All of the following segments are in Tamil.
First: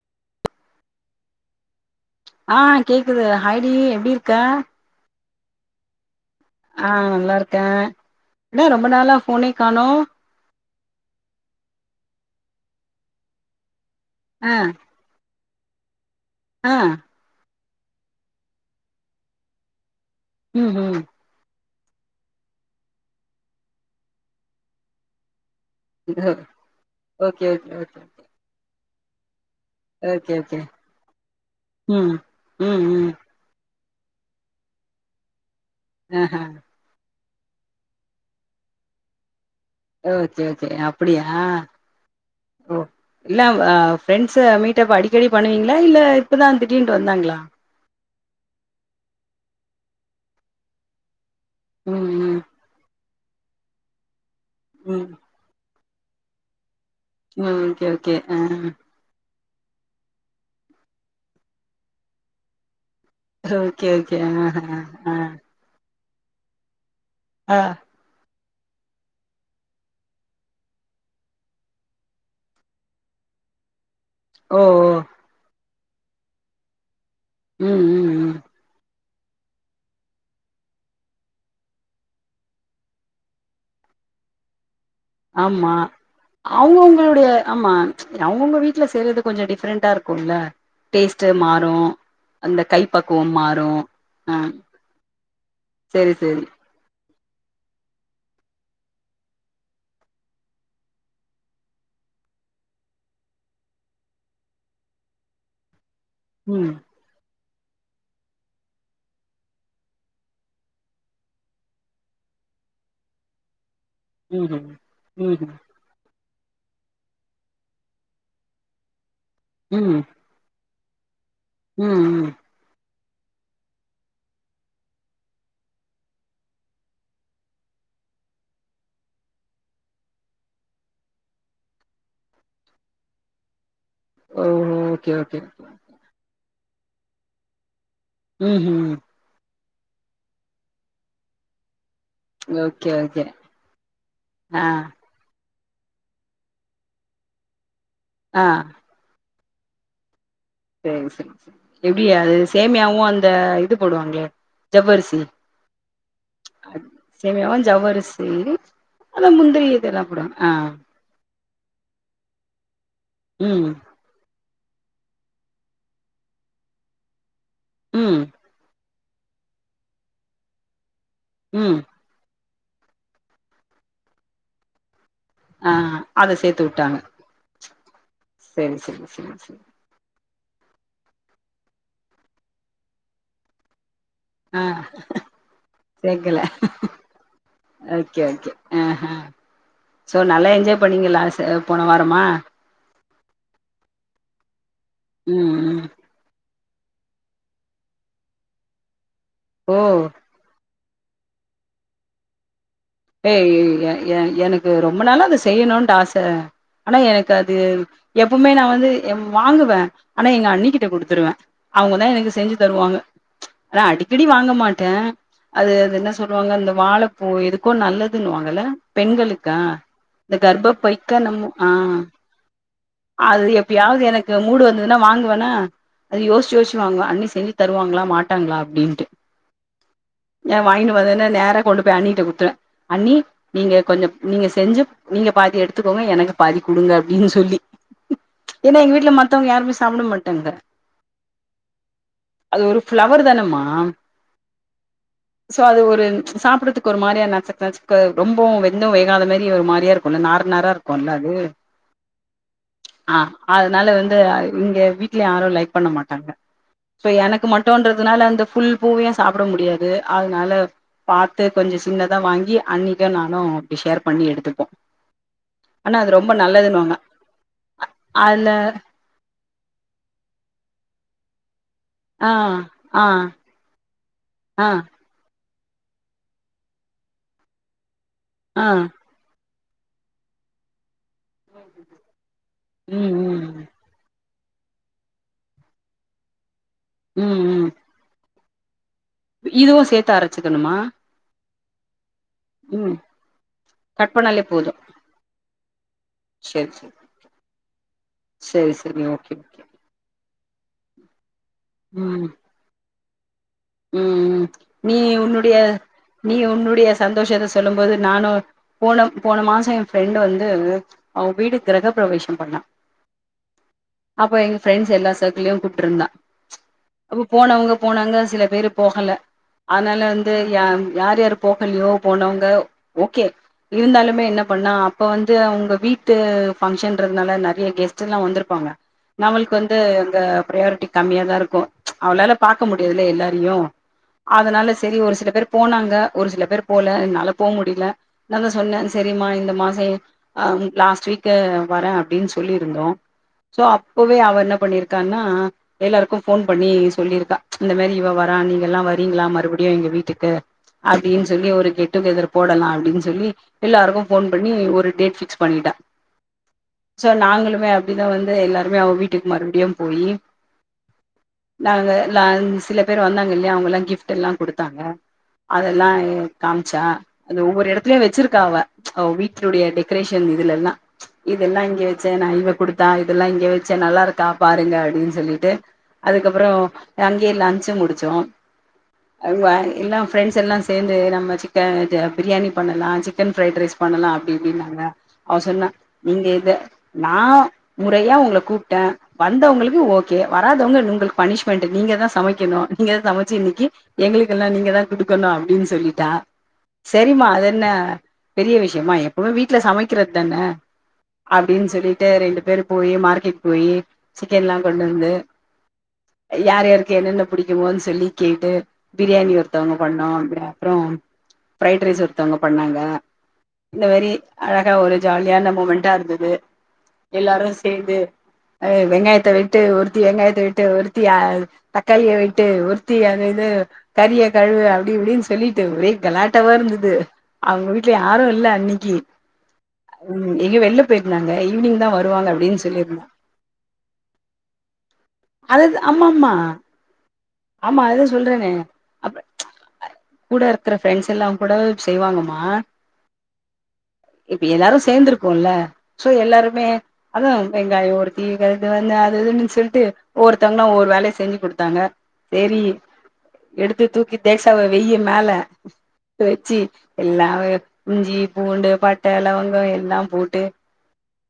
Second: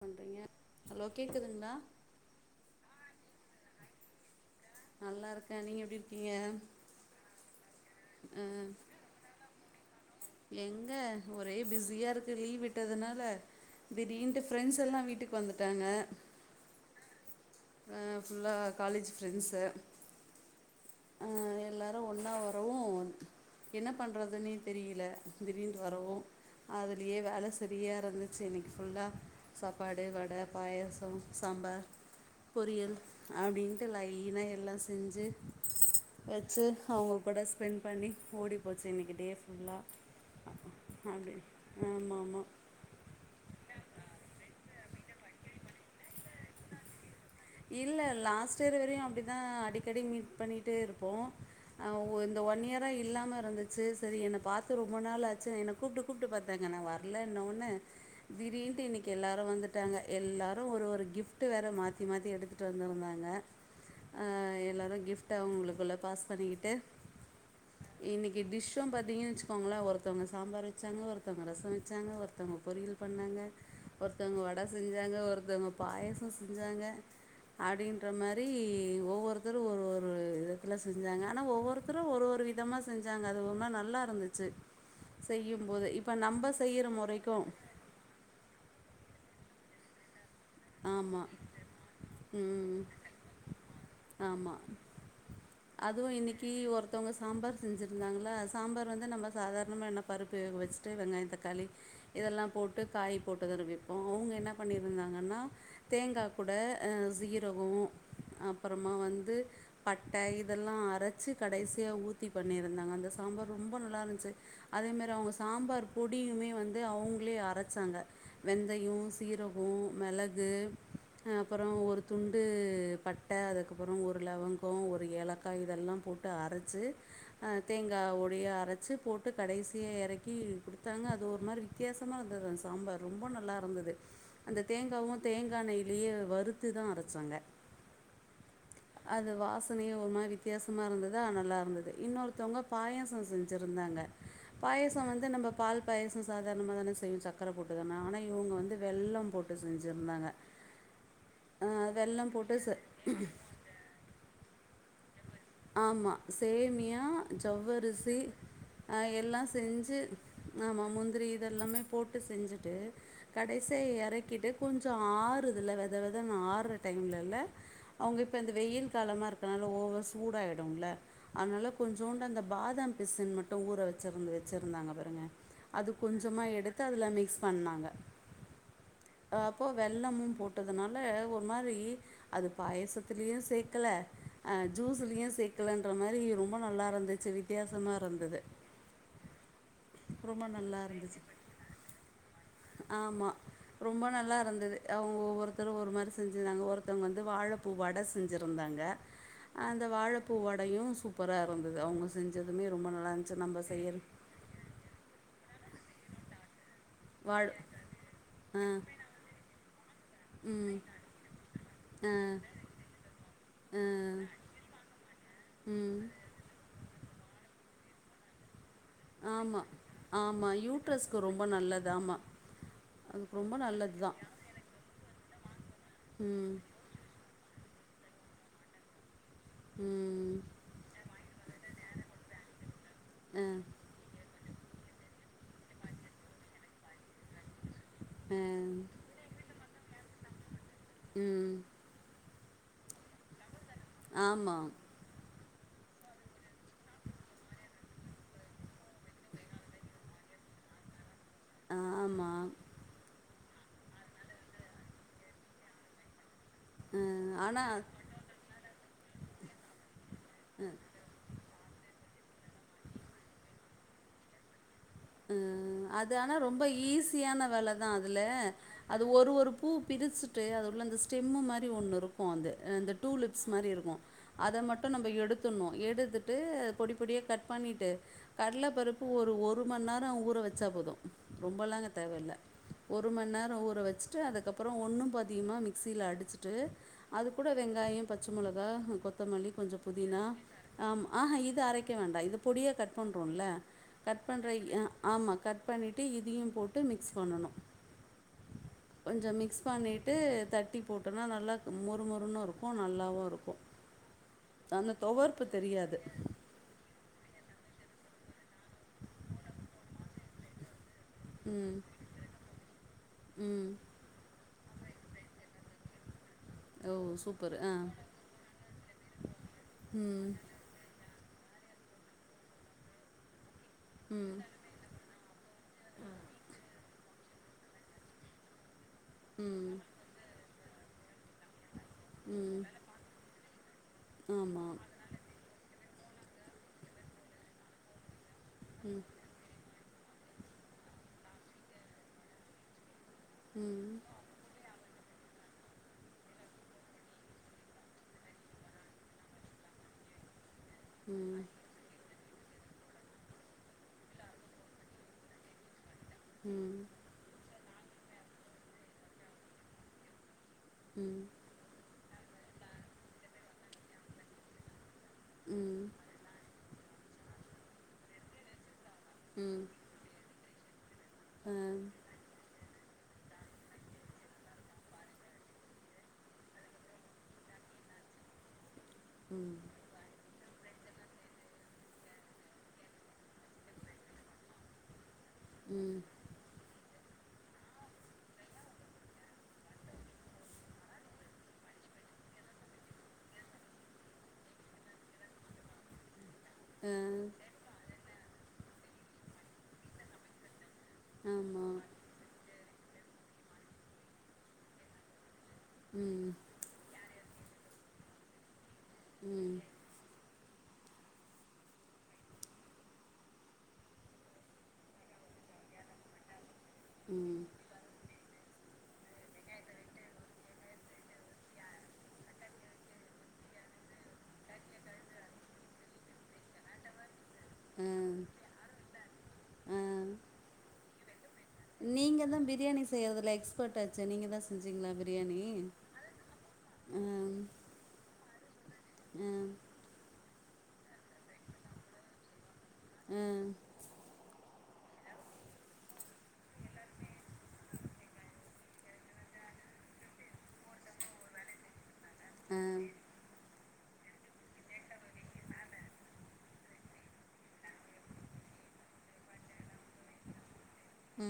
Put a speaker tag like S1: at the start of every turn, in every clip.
S1: பண்றீங்க ஹலோ கேக்குதுங்களா
S2: ஆ கேக்குது ஹாய் டி எப்டி இருக்க
S1: நல்லாருக்க நீங்க எப்டி இருக்கீங்க
S2: ஆ நல்லாருக்க என்ன
S1: அ
S2: ரொம்ப நாளா ஃபோனே காணு
S1: எங்க ஒரே பிஸியா இருக்கு லீவ் விட்டதுனால திடிர்ன்ட்டு
S2: ஆ
S1: ஃப்ரெண்ட்ஸ் எல்லா வீட்டுக்கு வந்துட்டாங்க
S2: ஆ
S1: ஆ ஃபுல்லா காலேஜ் ஃப்ரெண்ட்ஸு
S2: ம்ஹு
S1: ஆ எல்லாரு ஒன்னா வரவு என்ன பண்ணுறதுன்னே தெரியல திடிர்னு வரவு அதுலயே
S2: ஓகே
S1: வேல
S2: ஓகே
S1: செரிய
S2: ஓகே
S1: இருந்துச்சு இன்னிக்கி ஃபுல்லா சப்பாடு
S2: ஓகே
S1: வட
S2: ஓகே
S1: பாயசம் சம்பார்
S2: ம் ம்
S1: பொரியல்
S2: ம்
S1: அப்டின்ட்டு லைனா எல்லா செஞ்சி
S2: ஆஹா
S1: வெச்சி அவுங்க கூட ஸ்பெண்ட் பண்ணி ஓடி போச்சு இன்னைக்கு டே ஃபுல்லா
S2: ஓகே ஓகே அப்டியா
S1: அப்டி ஆமா ஆமா
S2: ஓ இல்ல ஃப்ரெண்ட்ஸ மீட்டப் அடிக்கடி பண்ணுவீங்ளா இல்ல இப்பதா திடின்ட்டு வந்தாங்ளா
S1: இல்ல லாஸ்ட் இயர் வரையு அப்டிதா அடிக்கடி மீட் பண்ணிட்டே இருப்போ அ
S2: ம்
S1: ஓ
S2: ம்
S1: இந்த ஒன் இயரா இல்லாம இருந்துச்சி சேரி என்ன பாத்து ரொம்ப
S2: ம்
S1: நாளா ஆச்சி என்ன கூப்டு கூப்டு பாத்தாங்க நா வரலன்ன
S2: ம்
S1: ஒன்ன
S2: ஓகே ஓகே ஆ
S1: திடீர் இன்டு இன்னிக் கி எல்லாரு வந்துட்டாங்க எல்லாரு ஒரு ஒரு கிஃப்ட் வேற மாத்தி மாத்தி எடுத்து எடுத்து வந்துருந்தாங்க
S2: ஓகே ஓகே
S1: ஆ
S2: ஆஹா
S1: எல்லாரு
S2: ஆ
S1: கிஃப்ட் அவுங்கவுங்களுக்குள்ள பாஸ் பண்ணிகிட்டு
S2: ஆ
S1: இன்னைக்கு டிஷ்ஷு பாத்தீங்கன்னா வெச்சுக்கோங்ளே ஒருத்தவங்க சாம்பார் வெச்சாங்க ஒருத்தவங்க ரசோ வெச்சாங்க ஒருத்தவங்க பொரியில் பண்ணாங்க ஒருத்தவங்க
S2: ஓ
S1: வட
S2: ஓ
S1: செஞ்சாங்க ஒருத்தவங்க பாயசோ செஞ்சாங்க
S2: ம்
S1: அப்டின்ற
S2: ம்
S1: மாரி
S2: ம்
S1: ரி ஒவ்வொருத்தரு ஒரு ஒரு விதத்துல செஞ்சாங்க ஆனா ஒவ்வொருத்தரு ஒரு ஒரு விதமா செஞ்சாங்க அது ரொம்ப நல்லா இருந்துச்சி
S2: ஆமா
S1: செய்யும்போது இப்ப நம்ப செய்ற மொறைக்கு
S2: அவுங்கவுங்க வீட்ல செய்றது கொஞ்சோ டிஃப்ரெண்டா இருக்கும்ல டேஸ்ட்டு
S1: ஆமாம்
S2: மாறு அந்த கை
S1: ம்
S2: பக்குவோ மாறு ஆ
S1: அதுவு
S2: செரி செரி
S1: இன்னிக்கு ஒருத் தவங்க சாம்பார் செஞ்சிருந்தாங்ளா சாம்பார் வந்து நம்ம சாதாரணமா என்ன பருப்பு வேக வெச்சிட்டு வெங்காயம் தக்காளி இதெல்லா போட்டு காய் போட்டு தானே வெப்போ அவுங்க என்ன பண்ணி இருந்தாங்கன்னா தேங்கா கூட
S2: ம்
S1: சீரகோ அப்றமா வந்து பட்ட இதெல்லா அரைச்சி கடைசியா ஊத்தி பண்ணிருந்தாங்க அந்த சாம்பார் ரொம்ப நல்லா இருந் சி
S2: ம்ஹூம்
S1: அதே மாரி அவுங்க
S2: ம்ஹூம்
S1: சாம்பார் பொடியுமே வந்து அவுங்களே அரைச்சாங்க வெந்தையு சீரகோ
S2: ம்
S1: மிளகு கு அப்றோ ஒரு
S2: ம் ம்
S1: துண்டு பட் பட்ட அதுக்கப்றோ ஒரு லவங்கோ ஒரு ஏலக்கா இதெல்லா போட்டு அரைச்சி தேங்கா உடைய அரைச்சு போட்டு கடைசியா எறக்கி குடுத்தாங்க அது ஒரு மாதிரி வித்தியாசமா இருந்தது அந்த சாம்பார் ரொம்ப நல்லா இருந்தது அந்த
S2: ஓஹோ
S1: தேங்காவு
S2: ஓகே ஓகே
S1: வானையிலயே வறுத்து தா அரைச்சாங்க
S2: ம் ம்
S1: அது வாசனையு ஒரு மாரி வித்தியாசமா இருந்ததா நல்லா இருந்தது இன்னொரு த்தவங்க
S2: ஓகே ஓகே
S1: பாயசம் செஞ்சிருந்தாங்க
S2: ஆ
S1: பாயசம் வந்து நம்ம பால் பாயசம் சாதாரணமா தானே செய்வோ சர்க்கர போட்டுதானே ஆனா
S2: ஆ
S1: இவுங்க வந்து வெள்ளம் போட்டு செஞ்சிருந்தாங்க
S2: சேரி சேரி சேரி எப்டி அது
S1: செ
S2: சேமியாவு அந்த இது போடுவாங்ளே ஜவ்வரிசி
S1: ஆமா சேமியா ஜவ்வரிசி ஆ
S2: அந்த
S1: எல்லா
S2: முந்திரி
S1: செஞ்சு
S2: இதெல்லா போடுவாங்க ஆ
S1: ஆமா முந்திரி இது எல்லாமே போட்டு செஞ்சிட்டு
S2: ம்
S1: கடைசிய எறக்கிட்டு கொஞ்சோ ஆறுதுல்ல வெதவெதன்னு ஆறுற டைம்ல இல்ல அவுங்க
S2: ம்
S1: இப்போ இந்த வெயில் காலமா இருக்கனால ஒவர் சூடா ஆயிடும்ல அதனால
S2: ம்
S1: கொஞ்ச கொஞ்சூண்டு அந்த பாதாம் பிசின் மட்டு ஊற வெச்சிருந்து வெச்சிருந்தாங்க பாருங்க
S2: ஆ
S1: அது கொஞ்சமா எடுத்து அதுல மிக்ஸ் பண்ணாங்க
S2: சேரி சேரி சேரி சேரி
S1: வெல்லமு போட்டதுனால ஒரு மாரி அது பாயசத்தலயு சேக்கல
S2: ஆ சேக்கல
S1: ரொம்ப நல்லா இருந்துச்சு வித்தியாசமாக
S2: ஓகே
S1: இருந்தது
S2: ஓகே ஆ ஹ சோ
S1: ரொம்ப
S2: நல்லா என்ஜாய் பண்ணீங்க லாஸ் போன வாரமா
S1: ஆமா ரொம்ப நல்லா இருந்தது அவங்க ஒவ்வொருத்
S2: ம்
S1: ஒருத்தரு
S2: ம்
S1: ஒரு மாரி செஞ்சுருந்தாங்க ஒருத்தவங்க வந்து வாழப்பூ வட செஞ்சுருந்தாங்க
S2: ஓ
S1: அந்த வாழப்பூ வடயு சூப்பரா இருந்தது அவங்க செஞ்சதுமே ரொம்ப நல்லாந்துச்சு
S2: ஏய்
S1: நம்ம
S2: எ
S1: செய்யற
S2: எ எனக்கு ரொம்ப நாளா அத செய்யணு ஆச ஆனா எனக்கு
S1: வாழை
S2: அது எப்பவுமே நா
S1: ஆ
S2: வந்து வாங்குவே ஆனா எங்க
S1: ம்
S2: அண்ணிக்கிட்ட குடுத்துடுவே அவங்கதா
S1: ஆ
S2: எனக்கு செஞ்சு தருவாங்க ச் ஆனா
S1: ஆ
S2: அடிக்கடி வாங்க மாட்ட அது அது
S1: ம்
S2: என்ன சொல்லுவாங்க அந்த வாழப்பூ எதுக் கோ நல்லதுன் வாங்கல்ல பெண்களுக்கா
S1: ஆமா.
S2: இந்த
S1: ஆமா.
S2: கர்ப்பபைக்கா
S1: யூட்ரஸ்க்கு ரொம்ப
S2: என்னமோ ஆ
S1: நல்லது. ஆமா. அதுக்கு
S2: அது
S1: ரொம்ப நல்லது
S2: எப்பயாவது
S1: தான்.
S2: எனக்கு மூடு வந்ததுன்னா வாங்குவன்னா அது யோசிச்சு
S1: ம்.
S2: யோசிச்சு திட்டுவாங்களா அண்ணி செஞ்சு தருவாங்களா மாட்டாங்களா அப்டின்ட்டு
S1: ம்
S2: எ வாங்கிட்டு வந்தன்ன நேர கொண்டு போய் அன்னிட்ட குடு த்துடுவே அண்ணி
S1: அ.
S2: நீங்க கொஞ்சோ நீங்க செஞ்சு நீங்க பாதி எடுத்துக்கோங்க எனக்கு பாதி கொடுங்க அப்டின்னு சொல்லி
S1: அ.
S2: ஏன்ன எங்க வீட்ல மத்தவங்க யாருமே சாப்பிட மாட்டாங்க
S1: ம்.
S2: அது ஒரு ஃப்ளவர் தானேமா
S1: ஆமா
S2: சோ அது ஒரு சாப் சாப்பிட்றதுக்கு ஒரு மாரியா நசக் நசக் ரொம்ப வெந்து வேகாதமாரி ஒரு மாரியா இருக்குல நா நற இருக்குல அது
S1: ஆமா
S2: ஆ அதனால வந்து இங்க வீட்லயு யாரு லைக் பண்ண மாட்டாங்க
S1: அ
S2: சோ எனக்கு
S1: ஆனா
S2: மட்டுன்றதுனால அந்த ஃபுல் பூவயு சாப்ட முடியாது அதனால பாத்து கொஞ்சோ சின்னதா வாங்கி அண்ணிக்கு நானு அப்டி ஷேர் பண்ணி எடுத்துப்போ
S1: ம் அது ஆனா ரொம்ப ஈஸியான வேலதா அதுல அது ஒரு ஒரு பூ பிரிச்சுட்டு அது உள்ள அந்த ஸ்டெம்மு மாரி ஒன்னு இருக் கு
S2: ஆ
S1: அது அந்த
S2: ஆ
S1: டூலிப்ஸ் மாரி இருக்கு அத
S2: ஆ
S1: மட்டு நம்ம எடுத் த்துர்னு எடுத்துட்டு பொடி பொடியா கட் பண்ணிட்டு
S2: ஆ
S1: கடல பருப்பு ஒரு ஒரு ஒரு மணிநேரோ ஊற வச்சா போது ரொம்பலா தேவயில்ல ஒரு
S2: ம்
S1: மணிநேரோ
S2: ம்
S1: ஊற வச் அதுக்கப்பறோ ஒன்னு பாதியுமா மிக்ஸில அடுச்சுட்டு அது
S2: ம்
S1: கூட
S2: ம்
S1: வெங்காய பச் பச்சமிளகா கொத்தமல்லி கொஞ்சோ
S2: இதுவு சேத்து
S1: புதினா
S2: அரச்சுக்கணுமா
S1: ஆமா ஆஹா இது அரைக்க வேண்டா இது பொடியா கட்
S2: ம்
S1: பண்றோன்ல கட்
S2: பண்ணாலே
S1: பண்ணுற
S2: போது
S1: ஆமா கட் பண்ணிட்டு இதையு
S2: சேரி
S1: போட்டு
S2: சேரி
S1: மிக்ஸ் பண்ணணு
S2: சேரி சேரி
S1: கொஞ்சோ
S2: ஓகே ஓகே
S1: மிக்ஸ் பண்ணிட் ட்டு தட்டி போட்டோனா நல்லா மொறு
S2: ம்
S1: மொறுன்னு இருக்கு நல்லாவு இருக்கு
S2: ம் ம் நீ உன்னுடைய நீ உன்னுடைய சந்தோஷத்த சொல்லு போது நானு போன போன மாசோ எ ஃப்ரெண்டு வந்து அவ வீடு
S1: ம்
S2: கிரக ப்ரவேசோ பண்ணா
S1: ம்
S2: அப்ப எங்க ஃப்ரெண்ட்ஸ் எல்லா சர்க்களயு கூப்ட்டுருந்தா
S1: ஓ சூப்பர் ஆ
S2: போனவுங்க போனாங்க சில பேரு போகல அதனால
S1: ம்
S2: வந்து யார் யார் போகலையோ போனவங்க ஓகே இருந்தாலுமே
S1: ம்
S2: என்ன பண்ணா இப்ப வந்து உங்க வீட்டு பங்க்ஷன்றதுனால நெறய கெஸ்ட்ல்லா வந்திருப்பாங்க நம்மளுக்கு
S1: ம்
S2: வந்து அங்க ப்ரையாரிட்டி கம்மியாதா இருக்கு அவளால
S1: ம்
S2: பாக்க முடியாதுல எல்லா தெரியு அதனால
S1: ஆமாம்
S2: சரி ஒரு சில பேர் போனாங்க ஒரு சில பேர் போல என்னால போ முடில அதுனால சொன்னே
S1: ம்
S2: சரிமா இந்த மாசோ அ லாஸ்ட் வீக்கு வரே அப்டின்னு சொல்லிருந்தோ சோ
S1: ம்
S2: அப்பவே அவர் என்னா பண்ணிருக் க்கானா எல்லாருக்கு ஃபோன் பண்ணி சொல்லிருக்கா இந்த மாதரி இவ வர நீங்கல்லா வரீங்களா மறுபடியு எங்க வீட்டுக்கு அப்டின்னு
S1: ம்
S2: சொல்லி ஒரு கெட்டுகேதர் போடலா அப்டினு சொல்லி எல்லாருக்கு ஃபோன் பண்ணி ஒரு டேட் ஃபிக்ஸ் பண்ணிட்டா
S1: உ
S2: சோ நாங்களுமே அப்டிதா வந்து எல்லாருமே அவ வீட்டுக்கு மறுபடியு போயி
S1: ம்
S2: நாங்க நா சில பேர் வந்தாங்கல்லையா அவங்கல்லா கிஃப்ட் எல்லா கொடுத்தாங்க
S1: ம்
S2: அதெல்லா காமிச்சா அது ஒவ்வொரு எடத்துலயு வச்சிருக்கா அவ அவ
S1: ம்
S2: வீட்டுடைய டெக் க்ரேஷன் இதுலல்லா
S1: ஆ
S2: இதெல்லா இங்க வச்சே நான இவ குடுத் தா இதெல்லா இங்க வச்சே நல்லாருக்கா பாருங்க அப்டின்னு சொல்லிட்டு அதுக்கப்றோ அங்கேய லஞ்ச் முடிச்சோ அவ் அ
S1: ம்
S2: எல்லா ஃப்ரெண்ட்ஸ் எல்லா சே சேர்ந்து நம்ம சிக்கன் பிரியாணி பண்ணலா சிக்கன் ஃப்ரைட் ரைஸ் பண்ணலா அப்டி இப்டின்னாங்க அவ சொன்னா
S1: ம்
S2: நீங்க இத நா முறையா உங்கள கூப்ட்டே வந்தவங்களுக்கு ஓகே வராதவங்க உங்களுக்கு பனிஷ்மென்ட் நீங்கதா சமைக் ணும் நீங்க சமைச்சு இன்னைக்கு எங்களுக்கெல்லா நீங்கதா குடுக்கணு அப்டின்னு சொல்லிட்டா
S1: ஆ
S2: சரிமா அது என்ன பெரிய விஷயமா எப்பவுமே வீட்டுல சமைக்கிறது தானே அப்டின்னு
S1: ஆமாம்
S2: சொல்லிட்டு ரெண்டு பேரு போயி மார்க்கெட் போயி சிக்கன்ல்லா கொண்டு வந்து
S1: ம்
S2: யார் யாருக்கு என்னென்ன பிடிக்குமோ சொல்லி கேட்டு பிரியாணி
S1: ம்
S2: ஒருத்தவங்க பண்ணோ அப்றோ ஃப்ரைட் ரைஸ் ஒருத்தவங்க பண்ணாங்க இந்த மாரி அழகா ஒரு ஜாலியான மூமெண்ட்டா இருந்தது எல்லாரு சேந்து வெங்காயத்த வெட்டு ஒருத்தி வெங்காயத்த வெட்டு ஒருத்தி கறிய வெட்டு ஒருத்தி அத இது கறிய கழுவு அப்டி இப்டின்னு சொல்லிட்டு ஒரே கலாட்டாவா இருந்தது அவுங்க வீட்ல
S1: ம்
S2: யாரு இல்ல இன்னைக்கு
S1: ஆ ஆ
S2: நீ வெள் ளிய போயிருந்தாங்க ஈவ்னிங்தா
S1: நீங்க
S2: வருவாங்க
S1: தான்
S2: அப்டின்னு
S1: பிரியாணி
S2: சொல்லிருந்தாங்க
S1: செய்யறதுல எக்ஸ்பர்ட் ஆச்சே நீங்க தான் செஞ்சீங்களா பிரியாணி
S2: அதுதா அம்மம்மா
S1: ஆ
S2: ஆமா அதா சொல்றன்னே அப்ப
S1: ஆ
S2: கூட இருக்குற ஃப்ரெண்ட்ஸ் எல்லா கூட செய்வாங்கமா
S1: ஆ
S2: இப்ப எல்லாரு சேர்ந்துருக்கோல்ல சோ எல்லாருமே அத ஒரு வெங்காயோ ஒரு கீர அது இதுனு சொல்ட்டு ஒவ்வருத்தவங்க ஒரு வேலய செஞ்சு கொடுத்தாங்க சேரி
S1: ஆ
S2: எடுத்து தூக்கி தேஸாவ வெய்யு மேல வெச்சு எல்லா இஞ்சி பூண்டு பட்ட ளவங்க எல்லா போட்டு
S1: உ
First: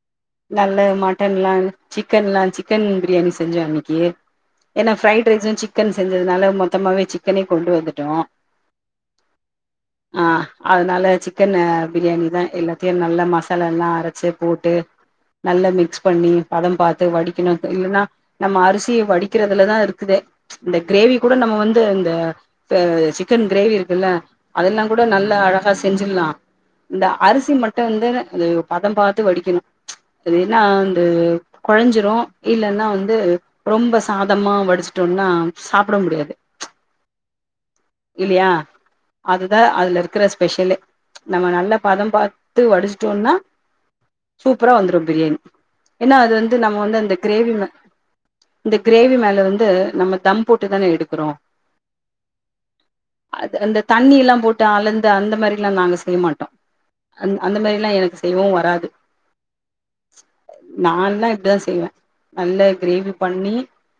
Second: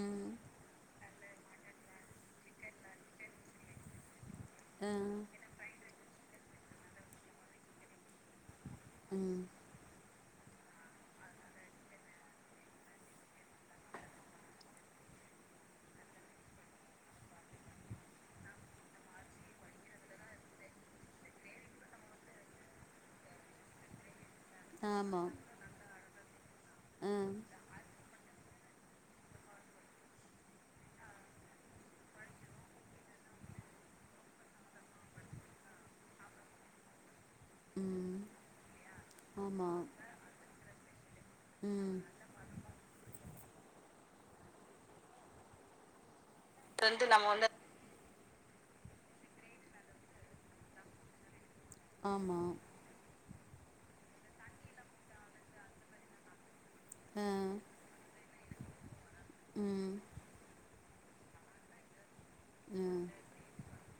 S2: நல்ல மட்டன்ல்லா சிக்கன்ல்லா சிக்கன் பிரியாணி செஞ்சோ அன்னைக்கு ஏன்னா
S1: ஆ
S2: ஃப்ரைட் ரைஸு சிக்கனு செஞ்சதுனால மொத்தமாவே சிக்கனே கொண்டு வந்துட்டோ
S1: உ
S2: அ அதுனால சிக்கனு பிரியாணிதா எல்லாத்தையு நல்லா மசாலால்லா அரைச்சு போட்டு நல்லா மிக்ஸ் பண்ணி பதம் பாத்து வடிக்கணு இல்லைன்னா நம்ம அரிசி வடிக்கறதுலதா இருக்குதே இந்த கிரேவி கூட நம்ம வந்து இந்த சிக்கன் கிரேவிருக்குல்ல அதுல்லா கூட
S1: ஆமா
S2: நல்ல அழகா செஞ்சிட்லா இந்த
S1: ஆ
S2: அரிசி மட்டு வந்து அது பத பாத்து வடிக்கணு அதுன்னா வந்து கொழஞ்சிரு இல்லன்னா வந்து ரொம்ப சாதமா வடிச்சுட் னா சாப்ட முடியாது
S1: ம்
S2: இல்லயா அதுதா
S1: ஆமா
S2: அதுலருக்குற ஸ்பெஷலே நம்ம நல்லா
S1: ம்
S2: பத பாத்து வடிச்சுட்டோனா சூப்பரா வந்துரு பிரியாணி ஏன்னா அது வந்து நம்ம வந்து அந்த க்ரேவி மே இந்த க்ரேவி மேல வந்து நம்ம தம் போட்டு தான எடுக்குறோ
S1: ஆமா
S2: அது அந்த தண்ணி எல்லா போட்டு அலந்து அந்த மாதிரில்லா நாங்க செய்யமாட்டோ அ
S1: ஆ
S2: அந்த மாதிரிலா எனக்கு செய்யவு வராது
S1: ம்
S2: நான்லா இப்டிதா செய்வ நல்ல
S1: ஆ
S2: கிரேவி பண்ணி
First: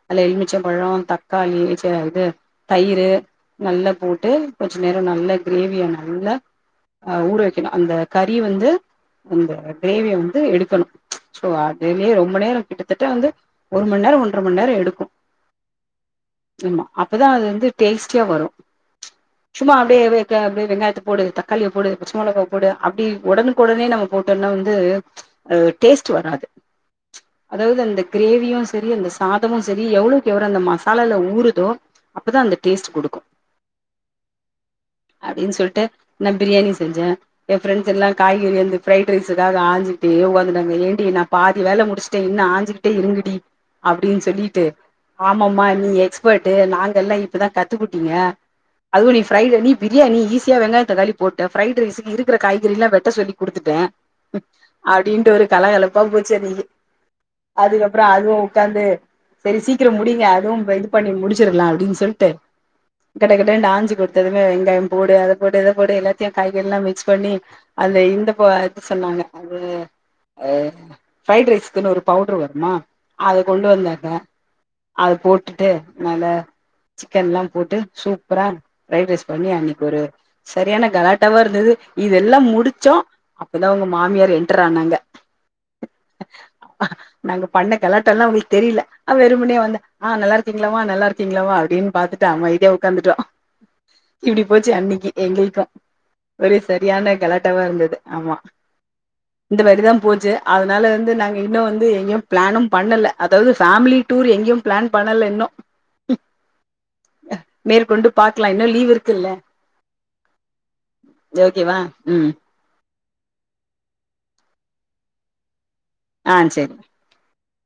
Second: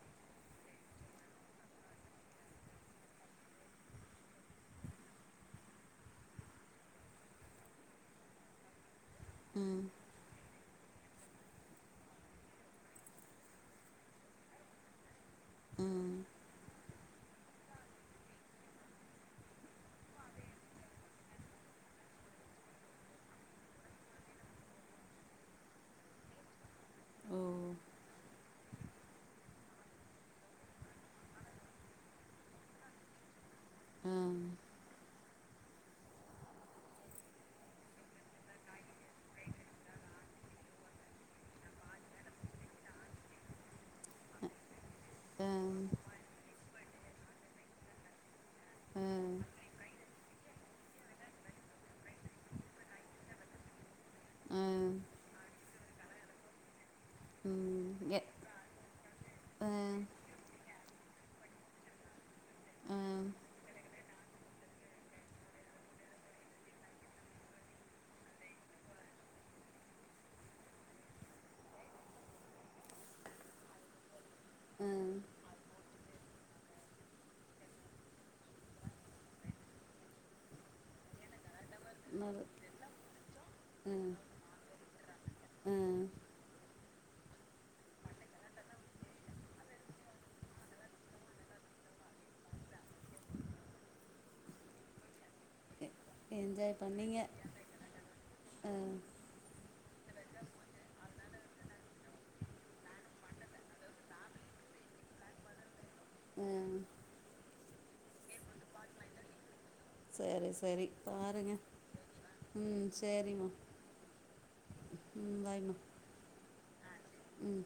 S2: நல்லா எலுமிச்ச பழ தக்காளி சா இது தயிரு நல்ல போட்டு கொஞ்ச நேர நல்ல கிரேவிய நல்லா அ ஊற வைக்கணு அந்த கறி வந்து இந்த
S1: ம்
S2: கிரேவிய வந்து எடுக்கணு சோ அதுலே ரொம்ப நேர கிட்டத்தட்ட வந்து ஒரு ம நேர ஒன்றர ம நேர எடுக்கும்
S1: ம்
S2: ஆமா அப்பதா அது வந்து டேஸ்ட்டியா வரு சும்மா அப்டியே அப்டியே வெங்காயத்த போடு தக்காளிய போடு பச்ச மிளகா போடு அப்டி உடனுக்குடனே நம்ம போட்டோம்னா வந்துஹ டேஸ்ட் வராது
S1: ஓ
S2: அதாவது அந்த கிரேவியு சரி அந்த சாதமும் சரி எவ்வளவு வ அந்த மசாலால ஊறுதோ அப்பதா அந்த டேஸ்ட் கொடுக்கும்
S1: ஆ
S2: அப்டின்னு சொல்ட்டு நா பிரியாணி செஞ்ச எய ஃப்ரெண்ட்ஸ் எல்லா காய்கறி வந்து ஃப்ரைட் ரைஸுக்காக ஆஞ்சிட்டு ஒக்காந்ருந்தாங்கன்டங்க ஏன்டி நா பாதி வேல முடிச்ட இன்னு ஆஞ்சிக் ட்டே இருங்கடி அப்டின்னு சொல்லிட்டு
S1: ஆ
S2: ஆமம்மா நீங்க எப்படி எக்ஸ்பெர்ட் நாங்கல்லா இப்பதா கத்துக்குட்டீங்க
S1: ஆ
S2: அதுவு நீ ஃப்ரைட் நீ பிரியாணி ஈஸியா வெங்காய தக்காளி போட்ட ஃப்ரைட் ரைஸூக்கு இருக்குற காய்கறில்லா வெட்ட சொல்லி குடுத்துட்ட
S1: ஆ
S2: அப்டின்டு ஒரு கலகலப் பா போச்சு எனக்கு
S1: ம்
S2: அதுக்கப்ற
S1: எ
S2: அதுவு உக்காந்து செரி
S1: ஆ
S2: சிக் சீக்கிர முடிங்க அதுவு ப இது பண்ணி முடிச்சிர்லா அப்டின்னு சொல்ட்டு
S1: ஆ
S2: கட கடனு ஆஞ்சு கொடுத்ததுமே வெங்காய போடு அத போடு இத போடு எல்லாத்தையு காய்கறி எல்லா மிக்ஸ் பண்ணி அது இந்தப்ப எது சொன்னாங்க அது ஃப்ரைட் ரைஸ்க்குன்னு ஒரு பவுடரு வருமா அத கொண்டு வந்தாங்க
S1: ஆ
S2: அத போட்டுட்டு நல்ல சிக்கன்லா போட்டு சூப்பரா ஃப்ரை ரைஸ் பண்ணி அன்னிக்கு ஒரு சரியானா கலாட்டாவா இருந்தது இதெல்லா
S1: நல்ல
S2: முடிச்சோ அப்பதா உங்க
S1: ஆ
S2: மாமியார் என்டர் ஆனாங்க
S1: ஆ
S2: நாங்க பண்ண கலாட்டால்லா அவுங்களுக்கு தெரில வெறுும்பன்னோ ஹ நல்லா இருக்கீங்களாமா நல்லா இருக்கீங்களாமா அப்டின்னு பாத்துட்டு அமைதியா உட்காந்துட்டோ இப்டி போச்சு அன்னிக்கு எங்களுக்கும் ஒரு
S1: என்ஜாய்
S2: சரியான
S1: பண்ணீங்க
S2: கலட்டாவா இருந்தது ஆமா
S1: ஆ
S2: இந்த மாதிரி தா போச்சு அதனால வந்து நாங்க இன்னோ வந்து எங்கயு பிளானு பண்ணல அதாவது ஃபேமிலி டூர் எங்கயு பிளான் பண்ணல இன்னோ
S1: ம்
S2: அ மேற்கொண்டு பாக்கலா இன்னு லீவ் இருக்குல்ல
S1: சேரி சேரி பாருங்க
S2: ஓகேவா ம்
S1: ம் சேரிம்மா ம் பைம்மா
S2: ஆ சேரி
S1: ம்